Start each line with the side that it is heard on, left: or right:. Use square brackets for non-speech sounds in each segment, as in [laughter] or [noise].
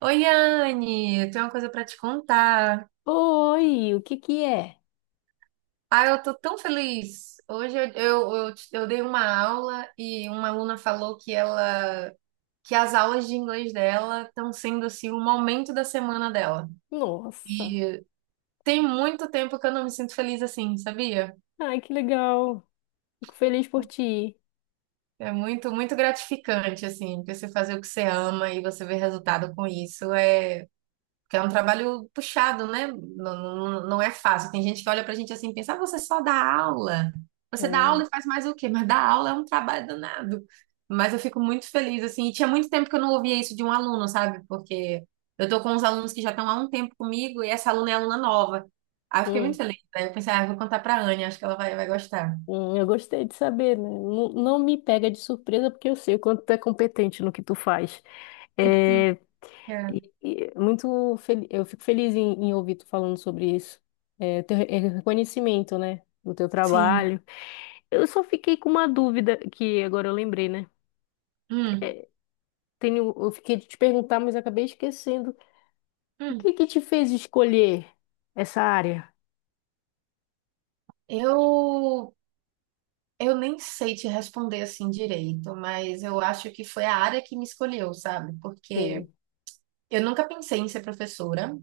right: Oi, Anne, eu tenho uma coisa para te contar.
left: Oi, o que que é?
right: Ah, eu tô tão feliz. Hoje eu dei uma aula e uma aluna falou que as aulas de inglês dela estão sendo assim um momento da semana dela.
left: Nossa.
right: E tem muito tempo que eu não me sinto feliz assim, sabia?
left: Ai, que legal. Fico feliz por ti.
right: É muito, muito gratificante assim, você fazer o que você ama e você ver resultado com isso. É. Porque é um trabalho puxado, né? Não, não, não é fácil. Tem gente que olha pra gente assim e pensa, ah, você só dá aula. Você dá aula
left: Hum,
right: e faz mais o quê? Mas dar aula é um trabalho danado. Mas eu fico muito feliz, assim. E tinha muito tempo que eu não ouvia isso de um aluno, sabe? Porque eu tô com uns alunos que já estão há um tempo comigo e essa aluna é aluna nova. Aí eu fiquei muito
left: hum,
right: feliz. Aí eu pensei, ah, eu vou contar pra Anne, acho que ela vai, vai gostar.
left: eu gostei de saber, né? Não, não me pega de surpresa porque eu sei o quanto tu é competente no que tu faz.
right: Uhum,
left: É,
right: é,
left: e eu fico feliz em ouvir tu falando sobre isso. É, é reconhecimento, né? Do teu
right: sim.
left: trabalho. Eu só fiquei com uma dúvida que agora eu lembrei, né?
right: Hum,
left: Eu fiquei de te perguntar, mas acabei esquecendo. O
right: hum.
left: que que te fez escolher essa área?
right: Eu Eu nem sei te responder assim direito, mas eu acho que foi a área que me escolheu, sabe? Porque
left: Sim.
right: eu nunca pensei em ser professora,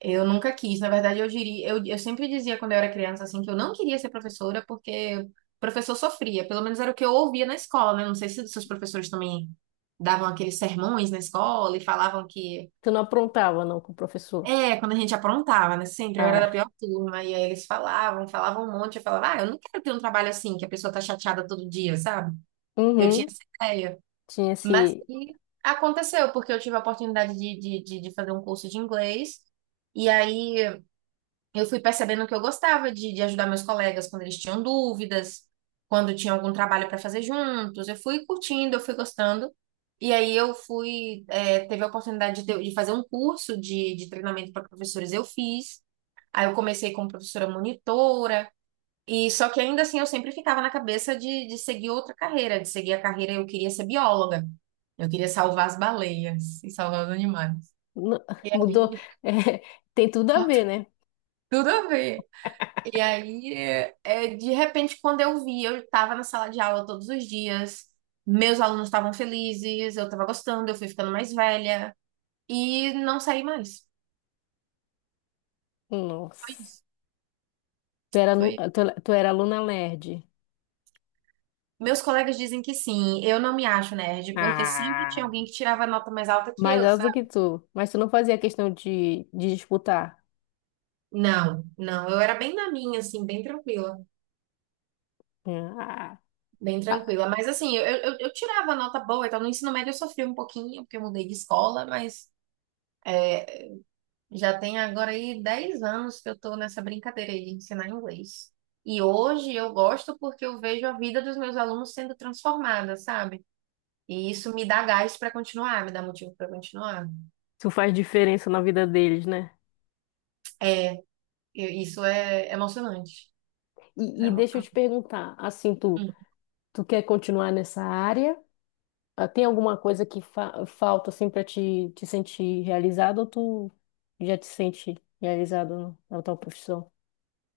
right: eu nunca quis. Na verdade, eu diria, eu sempre dizia quando eu era criança assim que eu não queria ser professora porque o professor sofria. Pelo menos era o que eu ouvia na escola, né? Não sei se os seus professores também davam aqueles sermões na escola e falavam que
left: Tu não aprontava, não, com o professor?
right: é, quando a gente aprontava, né? Sempre eu era da
left: Ah,
right: pior turma e aí eles falavam, falavam um monte, eu falava, ah, eu não quero ter um trabalho assim que a pessoa tá chateada todo dia, sabe? Eu tinha
left: uhum.
right: essa ideia.
left: Tinha
right: Mas
left: esse.
right: que aconteceu, porque eu tive a oportunidade de fazer um curso de inglês. E aí eu fui percebendo que eu gostava de ajudar meus colegas quando eles tinham dúvidas, quando tinha algum trabalho para fazer juntos. Eu fui curtindo, eu fui gostando. E aí teve a oportunidade de fazer um curso de treinamento para professores, eu fiz. Aí eu comecei como professora monitora. E só que ainda assim eu sempre ficava na cabeça de seguir outra carreira, de seguir a carreira, eu queria ser bióloga. Eu queria salvar as baleias e salvar os animais.
left: nu- [laughs] Mudou.
right: Aí,
left: É, tem tudo a ver, né?
right: [laughs] tudo a ver. E aí, de repente, quando eu vi, eu estava na sala de aula todos os dias, meus alunos estavam felizes, eu estava gostando, eu fui ficando mais velha e não saí mais. Foi
left: Nossa.
right: isso.
left: Tu era, nu-
right: Foi.
left: tu, tu era aluna nerd.
right: Meus colegas dizem que sim, eu não me acho nerd, porque sempre tinha
left: Ah.
right: alguém que tirava nota mais alta que
left: Mais
right: eu.
left: alto que tu. Mas tu não fazia questão de disputar.
right: Não, não, eu era bem na minha, assim, bem tranquila,
left: Ah.
right: bem
left: Ah,
right: tranquila. Mas assim, eu tirava nota boa, então no ensino médio eu sofri um pouquinho, porque eu mudei de escola, mas é, já tem agora aí 10 anos que eu tô nessa brincadeira aí de ensinar inglês. E hoje eu gosto porque eu vejo a vida dos meus alunos sendo transformada, sabe? E isso me dá gás para continuar, me dá motivo para continuar.
left: tu faz diferença na vida deles, né?
right: É, isso é emocionante. Isso é
left: E deixa eu te
right: emocionante.
left: perguntar, assim, tu,
right: Hum.
left: tu quer continuar nessa área? Ah, tem alguma coisa que falta assim para te sentir realizado ou tu já te sente realizado na tua profissão?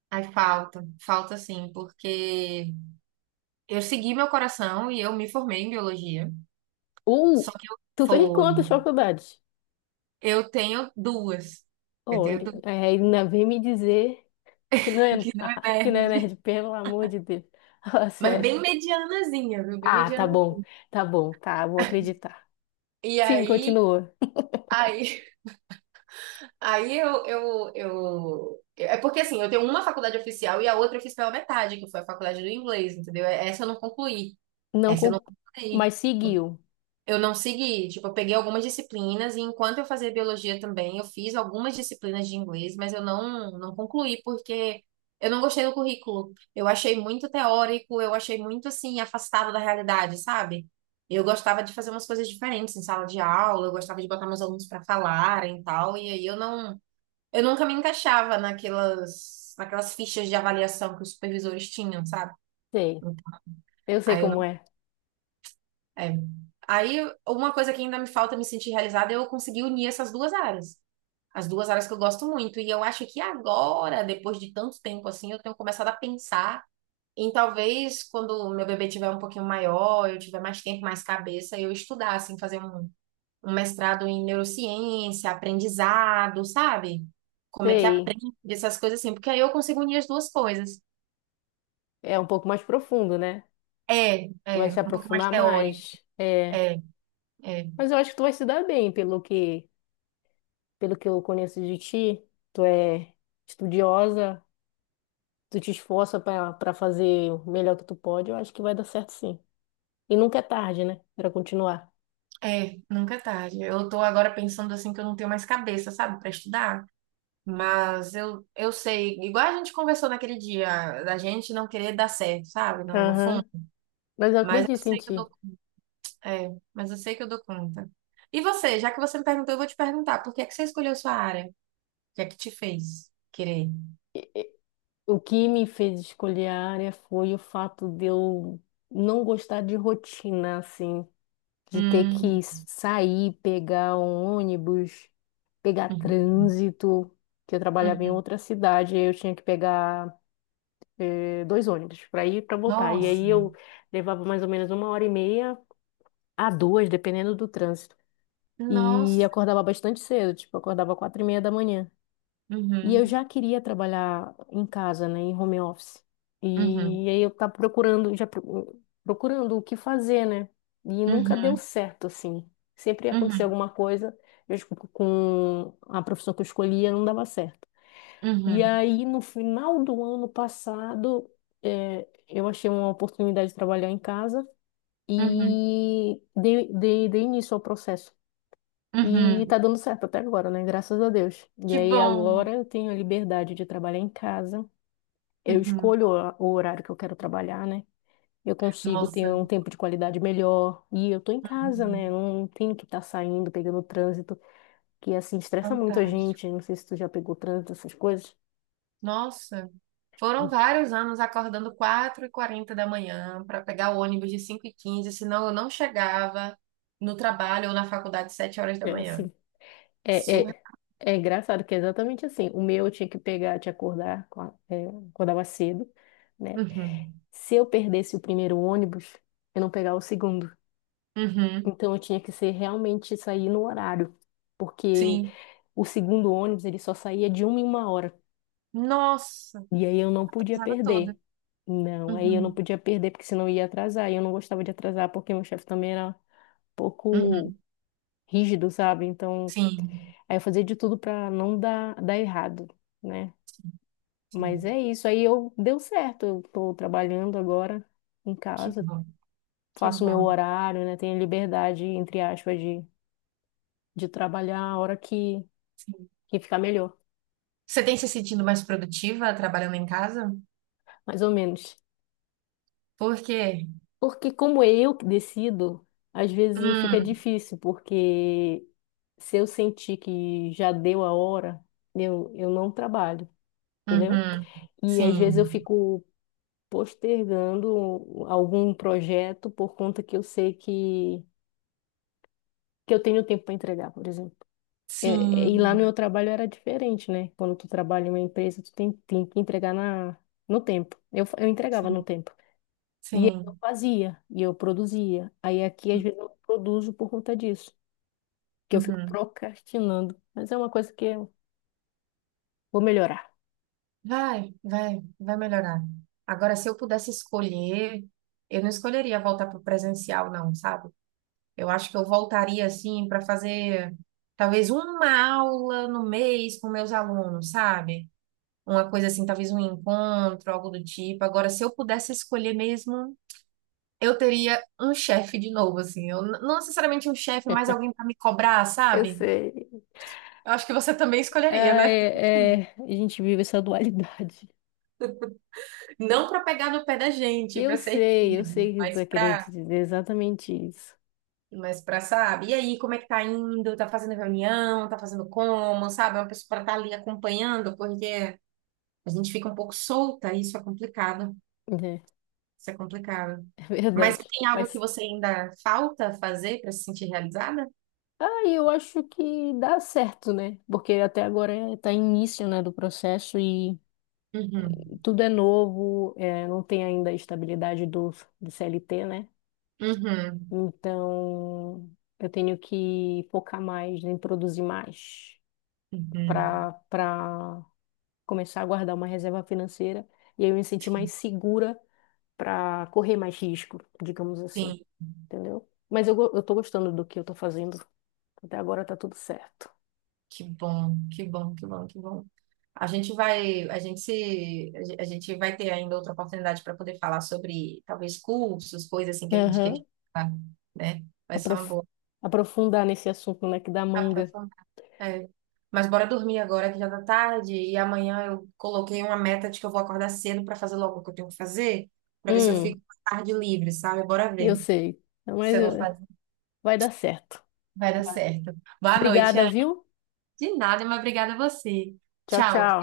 right: Ai, falta, falta sim, porque eu segui meu coração e eu me formei em biologia.
left: Ou
right: Só que eu
left: tu fez
right: foi.
left: quantas faculdades?
right: Eu tenho duas. Eu tenho
left: Olha,
right: duas
left: aí ainda vem me dizer que não é,
right: [laughs] que não é
left: [laughs] que não é
right: verde.
left: nerd, pelo amor de Deus. [laughs] Fala
right: Mas
left: sério.
right: bem medianazinha, viu? Bem
left: Ah, tá
right: mediana.
left: bom, tá bom, tá, vou acreditar.
right: E
left: Sim,
right: aí,
left: continua.
right: aí, eu. É porque assim, eu tenho uma faculdade oficial e a outra eu fiz pela metade, que foi a faculdade do inglês, entendeu? Essa eu não concluí.
left: Não,
right: Essa eu não concluí.
left: mas seguiu.
right: Eu não segui, tipo, eu peguei algumas disciplinas e enquanto eu fazia biologia também, eu fiz algumas disciplinas de inglês, mas eu não, não concluí porque eu não gostei do currículo. Eu achei muito teórico, eu achei muito assim afastado da realidade, sabe? Eu gostava de fazer umas coisas diferentes em sala de aula, eu gostava de botar meus alunos para falarem e tal, e aí eu não, eu nunca me encaixava naquelas fichas de avaliação que os supervisores tinham, sabe?
left: Sei,
right: Então,
left: eu sei
right: aí eu
left: como é.
right: é. Aí, uma coisa que ainda me falta me sentir realizada é eu conseguir unir essas duas áreas. As duas áreas que eu gosto muito. E eu acho que agora, depois de tanto tempo assim, eu tenho começado a pensar em talvez quando o meu bebê tiver um pouquinho maior, eu tiver mais tempo, mais cabeça, eu estudar, assim, fazer um, um mestrado em neurociência, aprendizado, sabe? Como é que
left: Sei,
right: aprende essas coisas assim, porque aí eu consigo unir as duas coisas.
left: é um pouco mais profundo, né?
right: É,
left: Tu vai
right: é,
left: se
right: um pouco mais
left: aprofundar
right: teórico.
left: mais. É.
right: É. É.
left: Mas eu acho que tu vai se dar bem, pelo que eu conheço de ti. Tu é estudiosa, tu te esforça para fazer o melhor que tu pode. Eu acho que vai dar certo sim. E nunca é tarde, né? Para continuar.
right: É, nunca é tarde. Eu tô agora pensando assim que eu não tenho mais cabeça, sabe, para estudar. Mas eu sei, igual a gente conversou naquele dia, da gente não querer dar certo, sabe, no fundo.
left: Aham. Mas eu
right: Mas eu
left: acredito em
right: sei que eu
left: ti.
right: dou, é, mas eu sei que eu dou conta. E você, já que você me perguntou, eu vou te perguntar, por que é que você escolheu sua área? O que é que te fez querer?
left: E o que me fez escolher a área foi o fato de eu não gostar de rotina, assim, de ter
right: Hum,
left: que sair, pegar um ônibus, pegar
right: uhum,
left: trânsito, que eu trabalhava em
right: uhum.
left: outra cidade, aí eu tinha que pegar dois ônibus para ir e para voltar. E
right: Nossa,
left: aí eu levava mais ou menos uma hora e meia a duas, dependendo do trânsito. E
right: nossa.
left: acordava bastante cedo, tipo, acordava 4h30 da manhã. E eu
right: Uhum,
left: já queria trabalhar em casa, né, em home office.
right: uhum,
left: E aí eu tava procurando, procurando o que fazer, né? E nunca deu
right: uhum,
left: certo, assim. Sempre ia acontecer
right: uhum,
left: alguma coisa, acho que com a profissão que eu escolhia, não dava certo. E
right: uhum,
left: aí, no final do ano passado, eu achei uma oportunidade de trabalhar em casa
right: uhum,
left: e dei início ao processo. E
right: uhum.
left: tá dando certo até agora, né? Graças a Deus. E
right: Que
left: aí,
right: bom.
left: agora eu tenho a liberdade de trabalhar em casa. Eu
right: Uhum.
left: escolho o horário que eu quero trabalhar, né? Eu consigo ter
right: Nossa,
left: um tempo de qualidade melhor. E eu tô em casa, né? Eu não tenho que estar saindo, pegando trânsito, que assim estressa muito a
right: fantástico.
left: gente. Não sei se tu já pegou trânsito, essas coisas.
right: Nossa, foram
left: [laughs]
right: vários anos acordando 4h40 da manhã para pegar o ônibus de 5h15, senão eu não chegava no trabalho ou na faculdade 7 horas da
left: É
right: manhã.
left: assim. É,
right: Surra.
left: é, É engraçado que é exatamente assim. O meu eu tinha que pegar, te acordar, acordava cedo, né?
right: Uhum.
left: Se eu perdesse o primeiro ônibus, eu não pegava o segundo.
right: Uhum.
left: Então eu tinha que ser realmente sair no horário, porque
right: Sim.
left: o segundo ônibus ele só saía de uma em uma hora.
right: Nossa,
left: E aí eu não podia
right: atrasava toda.
left: perder. Não, aí eu não
right: Uhum.
left: podia perder porque senão eu ia atrasar. E eu não gostava de atrasar porque meu chefe também era um pouco
right: Uhum.
left: rígido, sabe? Então,
right: Sim.
left: aí eu fazia de tudo para não dar errado, né? Mas
right: Sim.
left: é isso. Aí eu deu certo. Eu tô trabalhando agora em
right: Que
left: casa,
right: bom, que
left: faço meu
right: bom.
left: horário, né? Tenho liberdade, entre aspas, de trabalhar a hora que,
right: Sim.
left: que ficar melhor,
right: Você tem se sentindo mais produtiva trabalhando em casa?
left: mais ou menos.
right: Por quê?
left: Porque como é eu que decido, às vezes fica
right: Hum.
left: difícil, porque se eu sentir que já deu a hora, eu não trabalho, entendeu?
right: Uhum.
left: E às vezes eu
right: Sim.
left: fico postergando algum projeto por conta que eu sei que eu tenho tempo para entregar, por exemplo. E lá no meu
right: Sim,
left: trabalho era diferente, né? Quando tu trabalha em uma empresa, tu tem que entregar no tempo. Eu entregava
right: sim,
left: no tempo. E eu
right: sim.
left: fazia, e eu produzia. Aí aqui, às vezes, eu não produzo por conta disso, que eu fico
right: Uhum.
left: procrastinando. Mas é uma coisa que eu vou melhorar.
right: Vai, vai, vai melhorar. Agora, se eu pudesse escolher, eu não escolheria voltar para o presencial, não, sabe? Eu acho que eu voltaria, assim, para fazer talvez uma aula no mês com meus alunos, sabe? Uma coisa assim, talvez um encontro, algo do tipo. Agora, se eu pudesse escolher mesmo, eu teria um chefe de novo, assim. Eu, não necessariamente um chefe, mas alguém para me cobrar,
left: Eu
right: sabe?
left: sei.
right: Eu acho que você também escolheria,
left: Ah,
right: né?
left: é, é, a gente vive essa dualidade.
right: Não para pegar no pé da gente, para ser
left: Eu
right: rígido,
left: sei que tu tá querendo dizer exatamente isso.
right: mas para, sabe? E aí, como é que tá indo? Tá fazendo reunião? Tá fazendo como? Sabe? É uma pessoa para estar ali acompanhando, porque a gente fica um pouco solta, isso é complicado.
left: É,
right: Isso é complicado.
left: [laughs] é
right: Mas
left: verdade.
right: tem algo que
left: Mas
right: você ainda falta fazer para se sentir realizada?
left: Eu acho que dá certo, né? Porque até agora está início, né, do processo e
right: Uhum.
left: tudo é novo, não tem ainda a estabilidade do CLT, né?
right: Uhum.
left: Então eu tenho que focar mais em produzir mais
right: Uhum.
left: para começar a guardar uma reserva financeira e aí eu me sentir mais segura para correr mais risco, digamos assim,
right: Sim,
left: entendeu? Mas eu tô gostando do que eu tô fazendo. Até agora tá tudo certo.
right: que bom, que bom, que bom, que bom. A gente vai, a gente se, a gen- a gente vai ter ainda outra oportunidade para poder falar sobre talvez cursos, coisas assim que a gente queria, falar, né? Vai ser uma
left: aprof-
right: boa
left: aprofundar nesse assunto, né, que da manga.
right: aprofundar. É. Mas bora dormir agora que já tá tarde e amanhã eu coloquei uma meta de que eu vou acordar cedo para fazer logo o que eu tenho que fazer, para ver se eu
left: Hum,
right: fico com a tarde livre, sabe? Bora
left: eu
right: ver
left: sei.
right: se
left: Mas
right: eu vou fazer.
left: vai dar certo.
right: Vai dar
left: Vai.
right: certo. Boa noite,
left: Obrigada,
right: Ana.
left: viu?
right: De nada, mas obrigada a você.
left: Tchau,
right: Tchau.
left: tchau.